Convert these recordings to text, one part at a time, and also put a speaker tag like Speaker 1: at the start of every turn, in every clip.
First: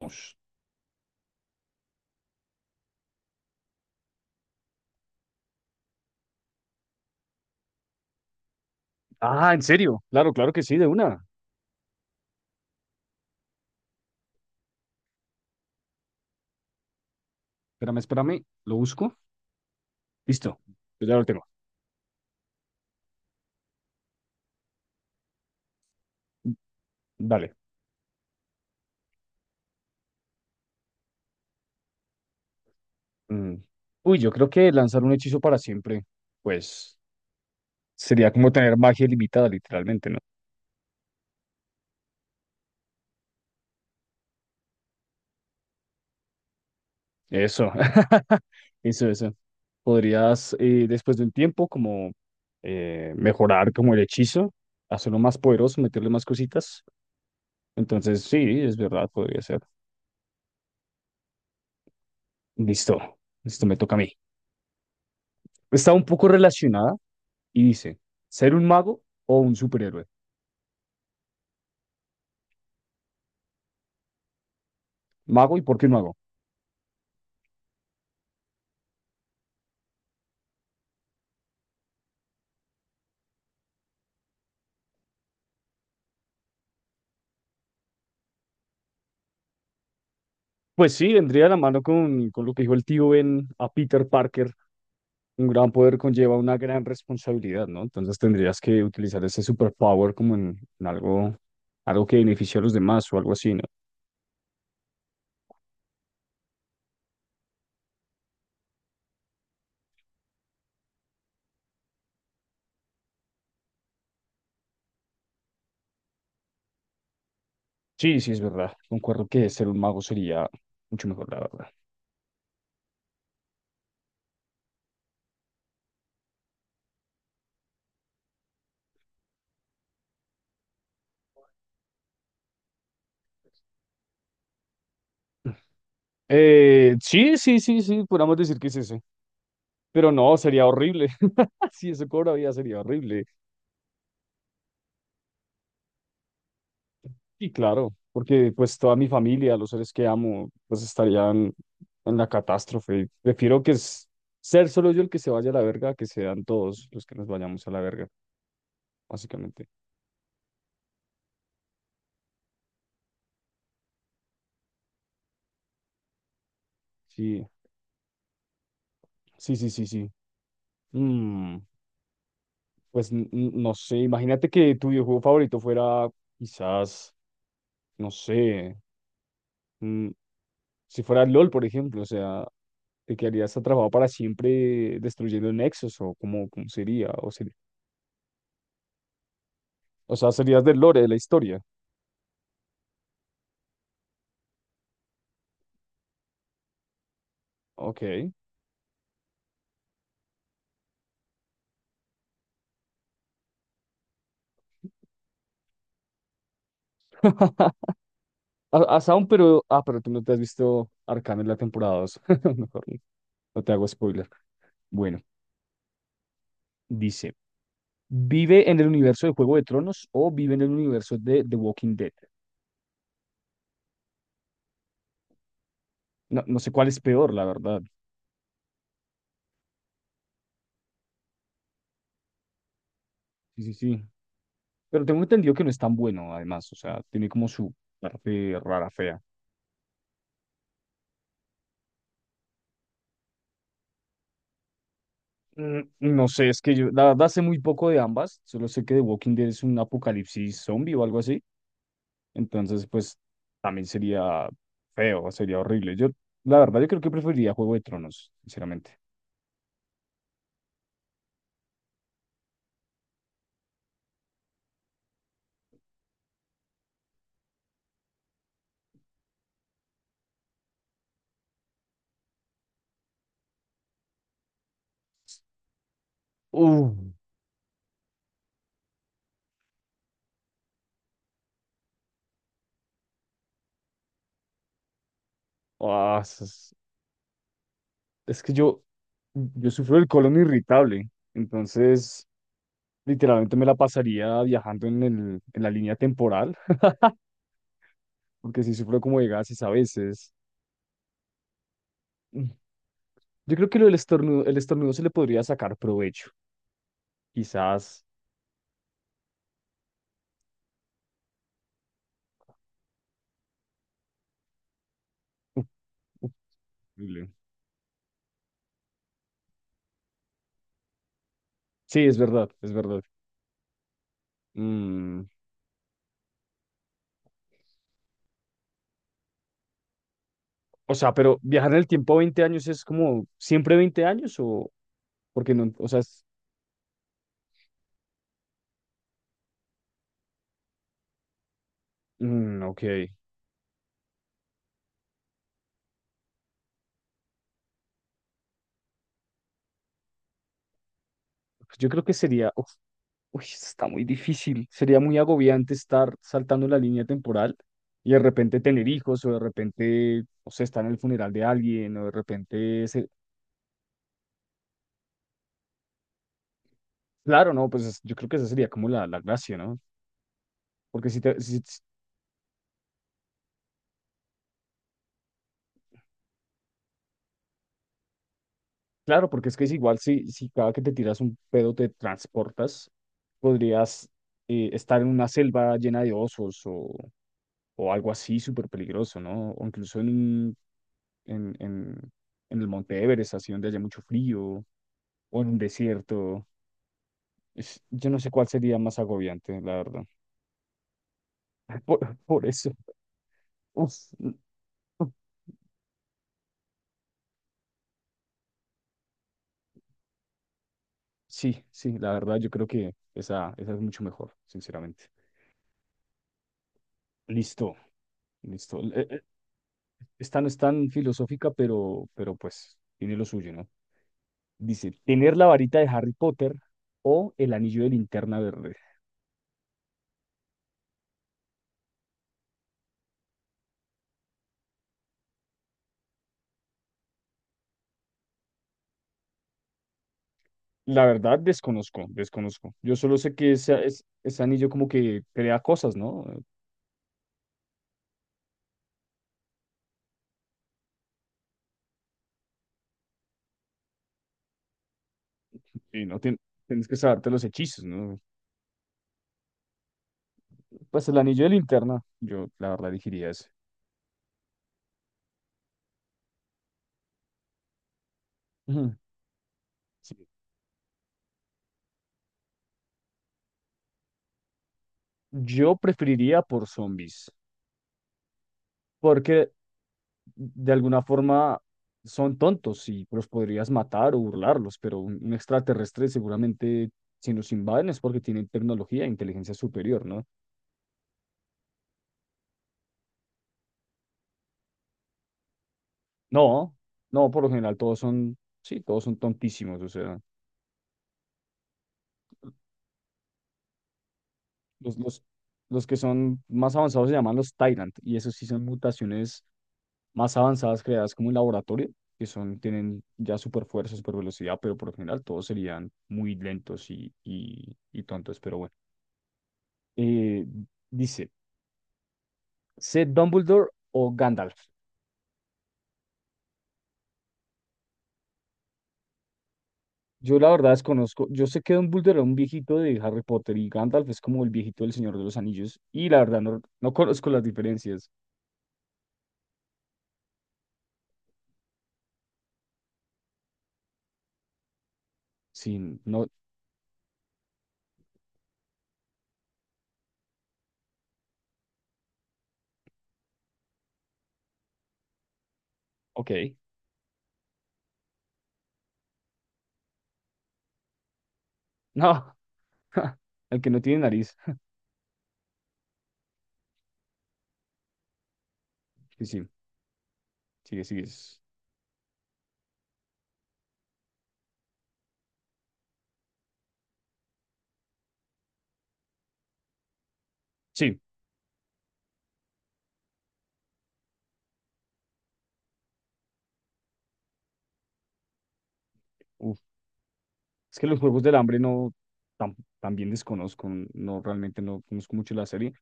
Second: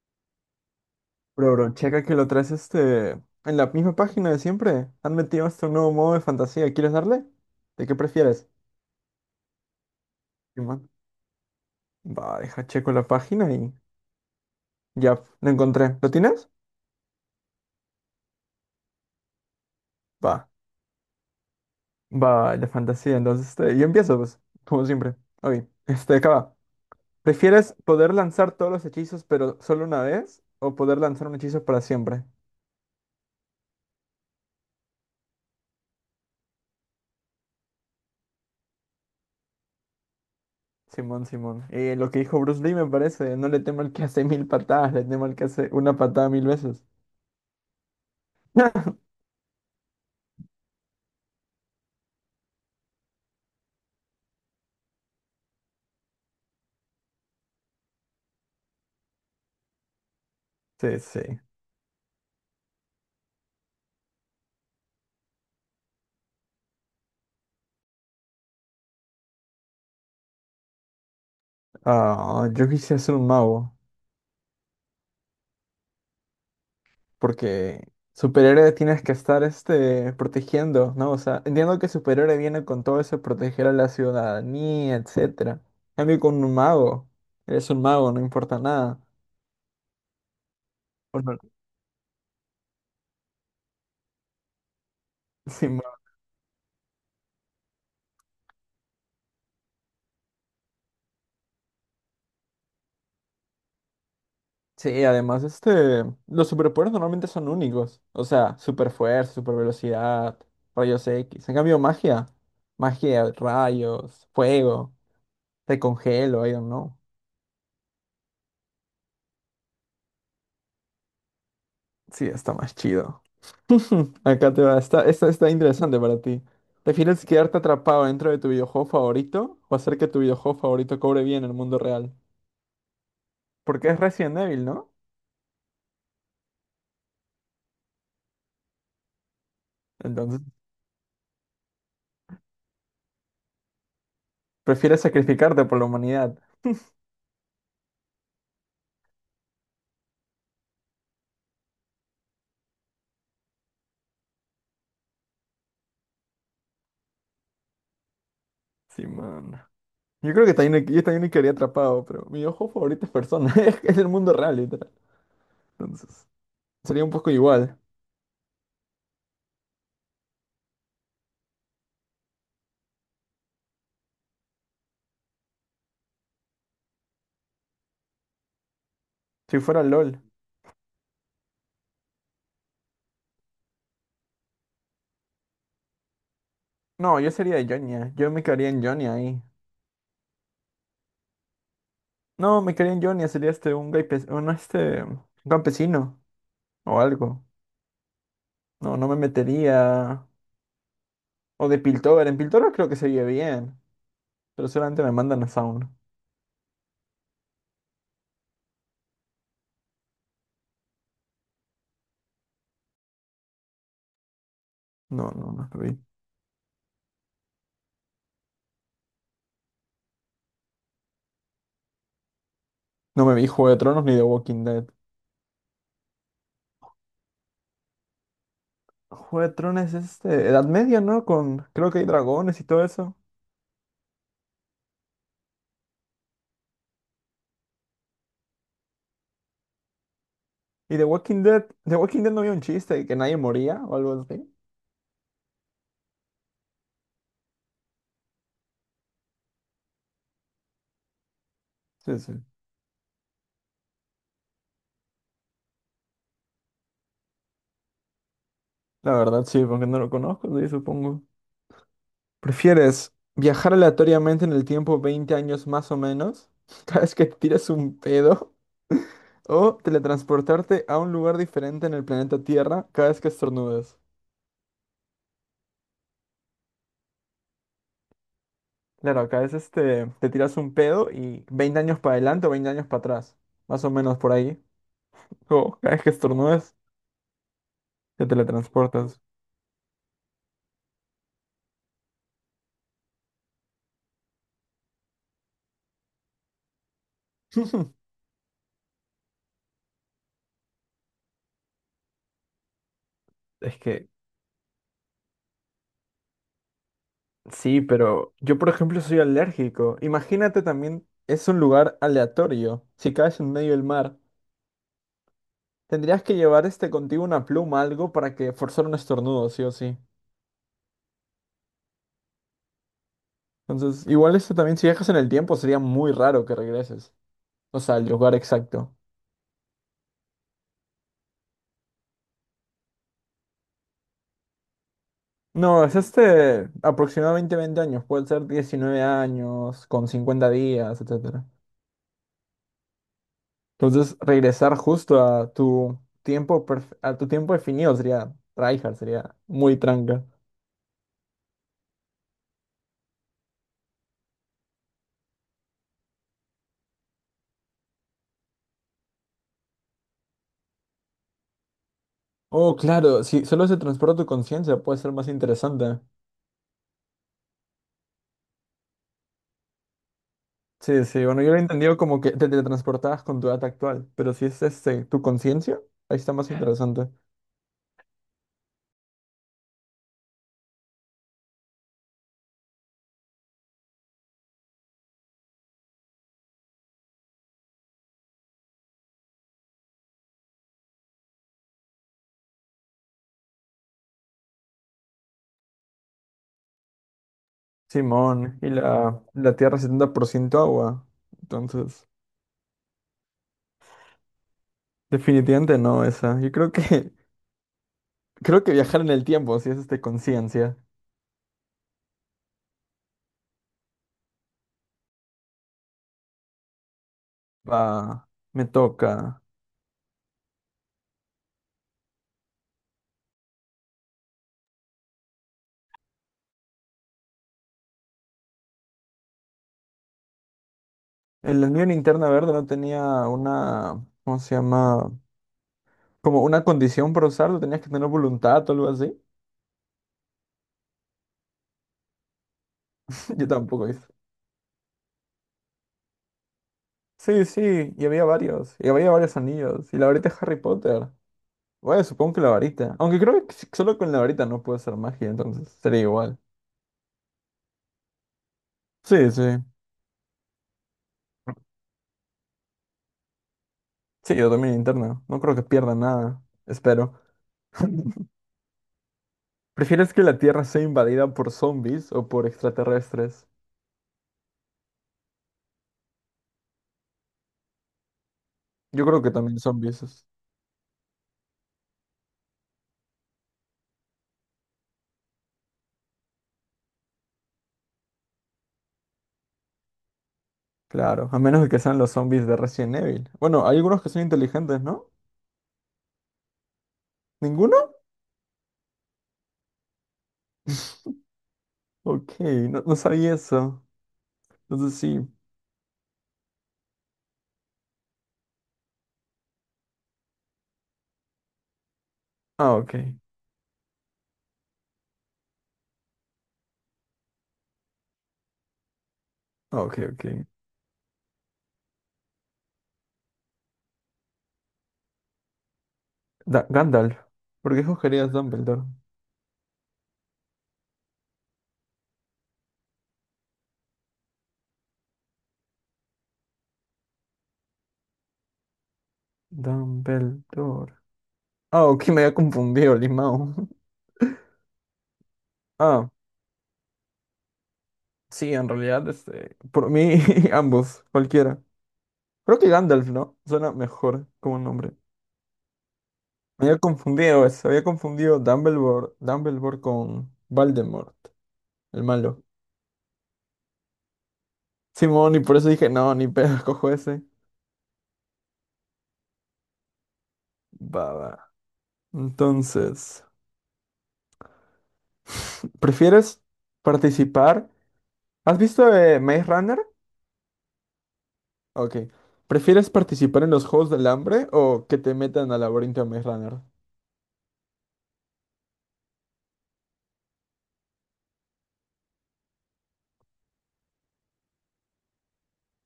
Speaker 1: Ush.
Speaker 2: Pero bro, checa que lo traes en la misma página de siempre. Han metido hasta un nuevo modo de fantasía. ¿Quieres darle? ¿De qué prefieres?
Speaker 1: Ah, ¿en serio? Claro, claro que sí, de
Speaker 2: Simón.
Speaker 1: una.
Speaker 2: Va, deja checo la página y ya lo encontré. ¿Lo tienes?
Speaker 1: Espérame, espérame, lo busco.
Speaker 2: Va,
Speaker 1: Listo, pues ya lo tengo.
Speaker 2: va, el de fantasía. Entonces, yo empiezo, pues, como siempre. Oye, acá va.
Speaker 1: Dale.
Speaker 2: ¿Prefieres poder lanzar todos los hechizos, pero solo una vez? ¿O poder lanzar un hechizo para siempre?
Speaker 1: Mm. Uy, yo creo que lanzar un hechizo para siempre, pues sería como tener magia ilimitada, literalmente, ¿no?
Speaker 2: Simón, Simón. Lo que dijo Bruce Lee me parece. No le temo al que hace mil patadas, le temo al que hace una patada mil veces.
Speaker 1: Eso, eso, eso. Podrías, después de un tiempo, como mejorar como el hechizo, hacerlo más poderoso, meterle más cositas. Entonces, sí, es verdad, podría ser.
Speaker 2: Sí, sí.
Speaker 1: Listo, listo, me toca a mí. Está un poco relacionada, y dice, ¿ser un mago o un superhéroe?
Speaker 2: Ah, yo quisiera ser un mago,
Speaker 1: ¿Mago y por qué mago?
Speaker 2: porque superhéroe tienes que estar protegiendo, ¿no? O sea, entiendo que superhéroe viene con todo eso de proteger a la ciudadanía, etcétera. En cambio, con un mago, eres un mago, no importa nada.
Speaker 1: Pues sí,
Speaker 2: O no-
Speaker 1: vendría de la mano con lo que dijo el tío Ben a Peter Parker. Un
Speaker 2: sí,
Speaker 1: gran
Speaker 2: ma-
Speaker 1: poder conlleva una gran responsabilidad, ¿no? Entonces tendrías que utilizar ese superpower como en algo, algo que beneficie a los demás o algo así, ¿no?
Speaker 2: sí, además, los superpoderes normalmente son únicos. O sea, super fuerza, super velocidad, rayos X. En cambio, magia, rayos, fuego, te congelo, I don't know.
Speaker 1: Sí, sí, es verdad. Concuerdo que ser un mago sería mucho mejor, la verdad.
Speaker 2: Sí, está más chido. Acá te va. Esta está interesante para ti. ¿Prefieres quedarte atrapado dentro de tu videojuego favorito o hacer que tu videojuego favorito cobre bien en el mundo real? Porque es Resident Evil, ¿no?
Speaker 1: Sí, sí, sí, sí, podríamos decir que es ese. Pero no,
Speaker 2: Entonces,
Speaker 1: sería horrible. Si eso cobra vida, sería horrible.
Speaker 2: prefieres sacrificarte por la humanidad.
Speaker 1: Sí, claro, porque pues toda mi familia, los seres que amo, pues estarían en la catástrofe. Prefiero que es ser solo yo el que se vaya a la verga, que sean todos los que nos vayamos a la verga,
Speaker 2: Sí, man.
Speaker 1: básicamente.
Speaker 2: Yo creo que también, yo también me quedaría atrapado, pero mi videojuego favorito es Persona. Es el mundo real, literal. Entonces, sería un poco
Speaker 1: Sí,
Speaker 2: igual.
Speaker 1: sí, sí, sí, sí. Mm, pues no sé, imagínate que tu videojuego favorito fuera quizás, no sé,
Speaker 2: Si fuera
Speaker 1: mm,
Speaker 2: LOL.
Speaker 1: si fuera LOL, por ejemplo, o sea, te quedarías atrapado para siempre destruyendo nexos o cómo, cómo sería,
Speaker 2: No, yo
Speaker 1: o,
Speaker 2: sería de Jonia. Yo me quedaría en Jonia ahí.
Speaker 1: o sea, serías del lore de la historia.
Speaker 2: No, me quedaría en Jonia. Sería un, gaipe- un, este, un campesino o algo.
Speaker 1: Ok.
Speaker 2: No, no me metería. O de Piltover. En Piltover creo que se vive bien. Pero solamente me mandan a Sound.
Speaker 1: A Sound, pero. Ah, pero tú no te has visto Arcane en la temporada dos. Mejor no no te hago spoiler. Bueno,
Speaker 2: No, no, no me vi.
Speaker 1: dice: ¿Vive en el universo de Juego de Tronos o vive en el universo de The Walking Dead?
Speaker 2: No me vi Juego de Tronos ni de Walking Dead.
Speaker 1: No, no sé cuál es peor, la verdad.
Speaker 2: Juego de Tronos es Edad Media, ¿no? Creo que hay dragones y todo eso.
Speaker 1: Sí, sí, sí. Pero tengo entendido que no es tan bueno, además. O sea, tiene como su parte rara, fea.
Speaker 2: Y de Walking Dead no había un chiste de que nadie moría o algo así.
Speaker 1: Mm, no sé, es que yo, la verdad, sé muy poco de ambas. Solo sé que The Walking Dead es un apocalipsis zombie o algo así.
Speaker 2: Sí, sí.
Speaker 1: Entonces, pues también sería feo, sería horrible. Yo, la verdad, yo creo que preferiría Juego de Tronos, sinceramente.
Speaker 2: La verdad, sí, porque no lo conozco, sí, supongo. ¿Prefieres viajar aleatoriamente en el tiempo 20 años más o menos? Cada vez que te tiras un pedo. O teletransportarte a un lugar diferente en el planeta Tierra cada vez que estornudes.
Speaker 1: Uh,
Speaker 2: Claro, acá es te tiras un pedo y 20 años para adelante o 20 años para atrás. Más o menos por ahí. O cada vez que
Speaker 1: Ah,
Speaker 2: estornudes, te
Speaker 1: es que yo,
Speaker 2: teletransportas.
Speaker 1: yo sufro del colon irritable, entonces literalmente me la pasaría viajando en el, en la línea temporal, porque sí sufro como de gases a veces. Mm, yo creo
Speaker 2: Es
Speaker 1: que lo del
Speaker 2: que
Speaker 1: estornudo, el estornudo se le podría sacar provecho,
Speaker 2: sí,
Speaker 1: quizás.
Speaker 2: pero yo por ejemplo soy alérgico. Imagínate también, es un lugar aleatorio. Si caes en medio del mar,
Speaker 1: Uf,
Speaker 2: tendrías que
Speaker 1: uf,
Speaker 2: llevar contigo
Speaker 1: horrible.
Speaker 2: una pluma, algo para que forzar un estornudo, sí o sí.
Speaker 1: Sí, es verdad, es verdad.
Speaker 2: Entonces, igual esto también si viajas en el
Speaker 1: Mm,
Speaker 2: tiempo sería muy raro que regreses. O sea, el lugar exacto.
Speaker 1: o sea, pero viajar en el tiempo 20 años es como siempre 20 años o porque no,
Speaker 2: No,
Speaker 1: o
Speaker 2: es
Speaker 1: sea,
Speaker 2: aproximadamente 20 años, puede ser 19 años, con 50 días, etcétera.
Speaker 1: mm, ok. Pues
Speaker 2: Entonces, regresar justo a a tu tiempo definido sería tryhard, sería muy tranca.
Speaker 1: yo creo que sería, uf, uy, esto está muy difícil. Sería muy agobiante estar saltando la línea temporal y de repente tener hijos o de repente, o sea, estar en el funeral de alguien o de
Speaker 2: Oh,
Speaker 1: repente,
Speaker 2: claro, si solo se transporta tu conciencia, puede ser más interesante.
Speaker 1: claro, no, pues yo creo que esa sería como la gracia, ¿no?
Speaker 2: Sí,
Speaker 1: Porque
Speaker 2: sí,
Speaker 1: si
Speaker 2: bueno,
Speaker 1: te,
Speaker 2: yo lo he entendido como que te teletransportabas con tu edad actual, pero si es tu conciencia, ahí está más interesante.
Speaker 1: claro, porque es que es igual si, si cada que te tiras un pedo te transportas, podrías estar en una selva llena de osos o algo así súper peligroso, ¿no? O incluso en, en, en, en el Monte Everest, así donde haya mucho frío, o en un desierto. Yo no sé cuál
Speaker 2: Simón, y
Speaker 1: sería más
Speaker 2: la
Speaker 1: agobiante,
Speaker 2: Tierra
Speaker 1: la
Speaker 2: es
Speaker 1: verdad.
Speaker 2: 70% agua, entonces.
Speaker 1: Por eso. Uf, no.
Speaker 2: Definitivamente no esa. Yo creo que creo que viajar en el tiempo, si es conciencia,
Speaker 1: Sí, sí, la verdad yo creo que esa es mucho mejor, sinceramente. Listo,
Speaker 2: va, me
Speaker 1: listo.
Speaker 2: toca.
Speaker 1: Esta no es tan filosófica, pero pues tiene lo suyo, ¿no? Dice, ¿tener la varita de Harry Potter o el anillo de linterna verde?
Speaker 2: En la Unión Interna Verde no tenía una, ¿cómo se llama? Como una condición para usarlo, tenías que tener voluntad o algo así.
Speaker 1: La verdad, desconozco, desconozco. Yo solo sé
Speaker 2: Yo
Speaker 1: que
Speaker 2: tampoco
Speaker 1: ese,
Speaker 2: hice.
Speaker 1: ese anillo como que crea cosas, ¿no?
Speaker 2: Sí, sí, y había varios anillos, y la varita de Harry Potter. Bueno, supongo que la varita. Aunque creo que solo con la varita no puede ser magia, entonces sería
Speaker 1: Y no
Speaker 2: igual.
Speaker 1: tien- tienes que saberte los hechizos, ¿no?
Speaker 2: Sí, sí.
Speaker 1: Pues el anillo de linterna, yo la verdad elegiría ese.
Speaker 2: Sí, yo también interna. No creo que pierda nada. Espero.
Speaker 1: Ujú,
Speaker 2: ¿Prefieres
Speaker 1: sí.
Speaker 2: que la Tierra sea invadida por zombies o por extraterrestres?
Speaker 1: Yo preferiría por zombies,
Speaker 2: Yo creo que
Speaker 1: porque
Speaker 2: también zombies.
Speaker 1: de alguna forma son tontos y los podrías matar o burlarlos, pero un extraterrestre seguramente si nos invaden es porque tienen tecnología e inteligencia superior, ¿no?
Speaker 2: Claro, a menos de que sean los zombies de Resident Evil. Bueno, hay algunos que son inteligentes, ¿no?
Speaker 1: No, no, por lo
Speaker 2: ¿Ninguno?
Speaker 1: general todos son, sí, todos son tontísimos, o sea.
Speaker 2: Ok, no, no sabía eso. Entonces
Speaker 1: Los,
Speaker 2: sí.
Speaker 1: los, los que son más avanzados se llaman los Tyrant, y esos sí son mutaciones más avanzadas creadas como en laboratorio, que son,
Speaker 2: Ah, ok.
Speaker 1: tienen ya super fuerza, super velocidad, pero por lo general todos serían muy lentos y tontos, pero bueno.
Speaker 2: Ah, ok, ok.
Speaker 1: Eh, dice, ¿sé Dumbledore o Gandalf?
Speaker 2: Gandalf. ¿Por qué escogerías Dumbledore?
Speaker 1: Yo la verdad desconozco, yo sé que Dumbledore era un viejito de Harry Potter y Gandalf es como el viejito del Señor de los Anillos, y la verdad no, no conozco las diferencias.
Speaker 2: Dumbledore. Ah, ok, me había confundido, Limao.
Speaker 1: Sí,
Speaker 2: Ah,
Speaker 1: no,
Speaker 2: sí, en realidad, por mí, ambos, cualquiera. Creo que Gandalf, ¿no? Suena mejor como nombre.
Speaker 1: ok,
Speaker 2: Me había confundido, se había confundido Dumbledore, con Voldemort, el
Speaker 1: no,
Speaker 2: malo.
Speaker 1: el que no tiene nariz.
Speaker 2: Simón, y por eso dije, no, ni pedo, cojo ese.
Speaker 1: Sí, sí, sigue, sigue.
Speaker 2: Va, va. Entonces, ¿prefieres participar? ¿Has visto Maze Runner?
Speaker 1: Sí,
Speaker 2: Ok. ¿Prefieres participar en los Juegos del Hambre o que te metan al laberinto de Maze Runner?
Speaker 1: uf, es que los Juegos del Hambre no, tam- también desconozco, no realmente no conozco mucho la serie.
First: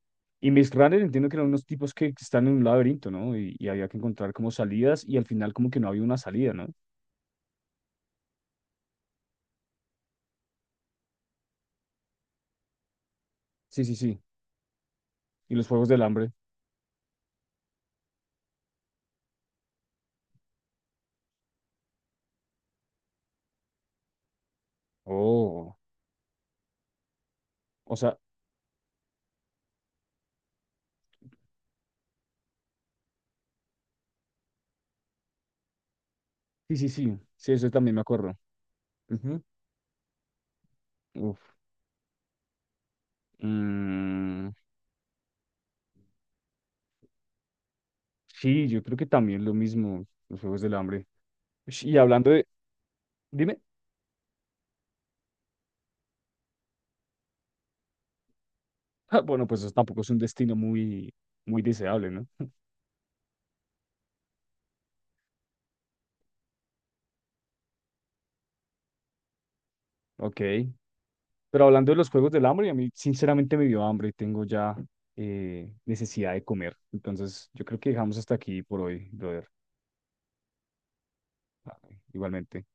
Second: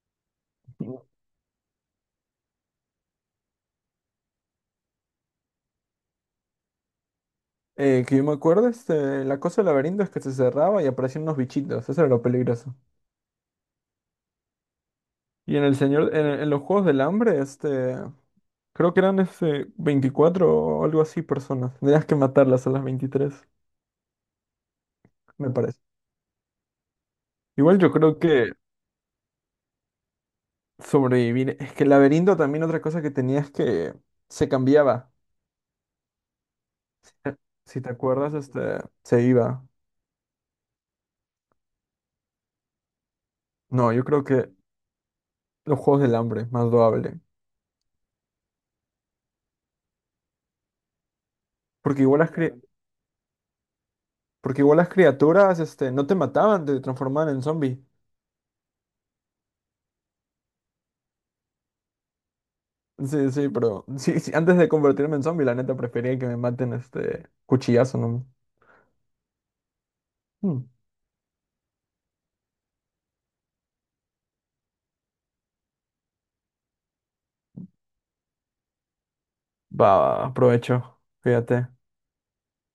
Speaker 1: Y Maze Runner entiendo que eran unos tipos que están en un laberinto, ¿no? Y había que encontrar como salidas y al final como que no había una salida, ¿no?
Speaker 2: Que yo me acuerdo, la cosa del laberinto es que se cerraba y aparecían unos bichitos, eso era lo peligroso.
Speaker 1: Sí, sí, sí. Y
Speaker 2: Y en
Speaker 1: los
Speaker 2: el
Speaker 1: Juegos del
Speaker 2: señor,
Speaker 1: Hambre.
Speaker 2: en los Juegos del Hambre, creo que eran ese 24 o algo así personas. Tenías que matarlas a las 23 me
Speaker 1: Oh,
Speaker 2: parece. Igual yo
Speaker 1: o
Speaker 2: creo
Speaker 1: sea,
Speaker 2: que sobrevivir. Es que el laberinto también otra cosa que tenía es que se cambiaba.
Speaker 1: sí, sí, sí.
Speaker 2: Eh,
Speaker 1: Sí, eso
Speaker 2: Si te
Speaker 1: también me
Speaker 2: acuerdas,
Speaker 1: acuerdo.
Speaker 2: se
Speaker 1: Ujú,
Speaker 2: iba.
Speaker 1: uf.
Speaker 2: No, yo creo
Speaker 1: Mm,
Speaker 2: que los juegos del hambre, más loable.
Speaker 1: sí, yo creo que también lo mismo, los Juegos del Hambre. Ush, y
Speaker 2: Porque igual
Speaker 1: hablando
Speaker 2: las,
Speaker 1: de...
Speaker 2: cri-
Speaker 1: Dime.
Speaker 2: porque igual las criaturas no te mataban, te transformaban en zombie.
Speaker 1: Ah, bueno, pues eso tampoco es un destino muy, muy deseable, ¿no?
Speaker 2: Sí, sí, pero sí, sí, antes de convertirme en zombie, la neta prefería que me maten cuchillazo, ¿no?
Speaker 1: Ok.
Speaker 2: Hmm.
Speaker 1: Pero hablando de los juegos del hambre, a mí sinceramente me dio hambre y tengo ya necesidad de comer. Entonces, yo creo que dejamos hasta aquí por hoy, brother.
Speaker 2: Va, aprovecho. Fíjate.
Speaker 1: Ah, igualmente.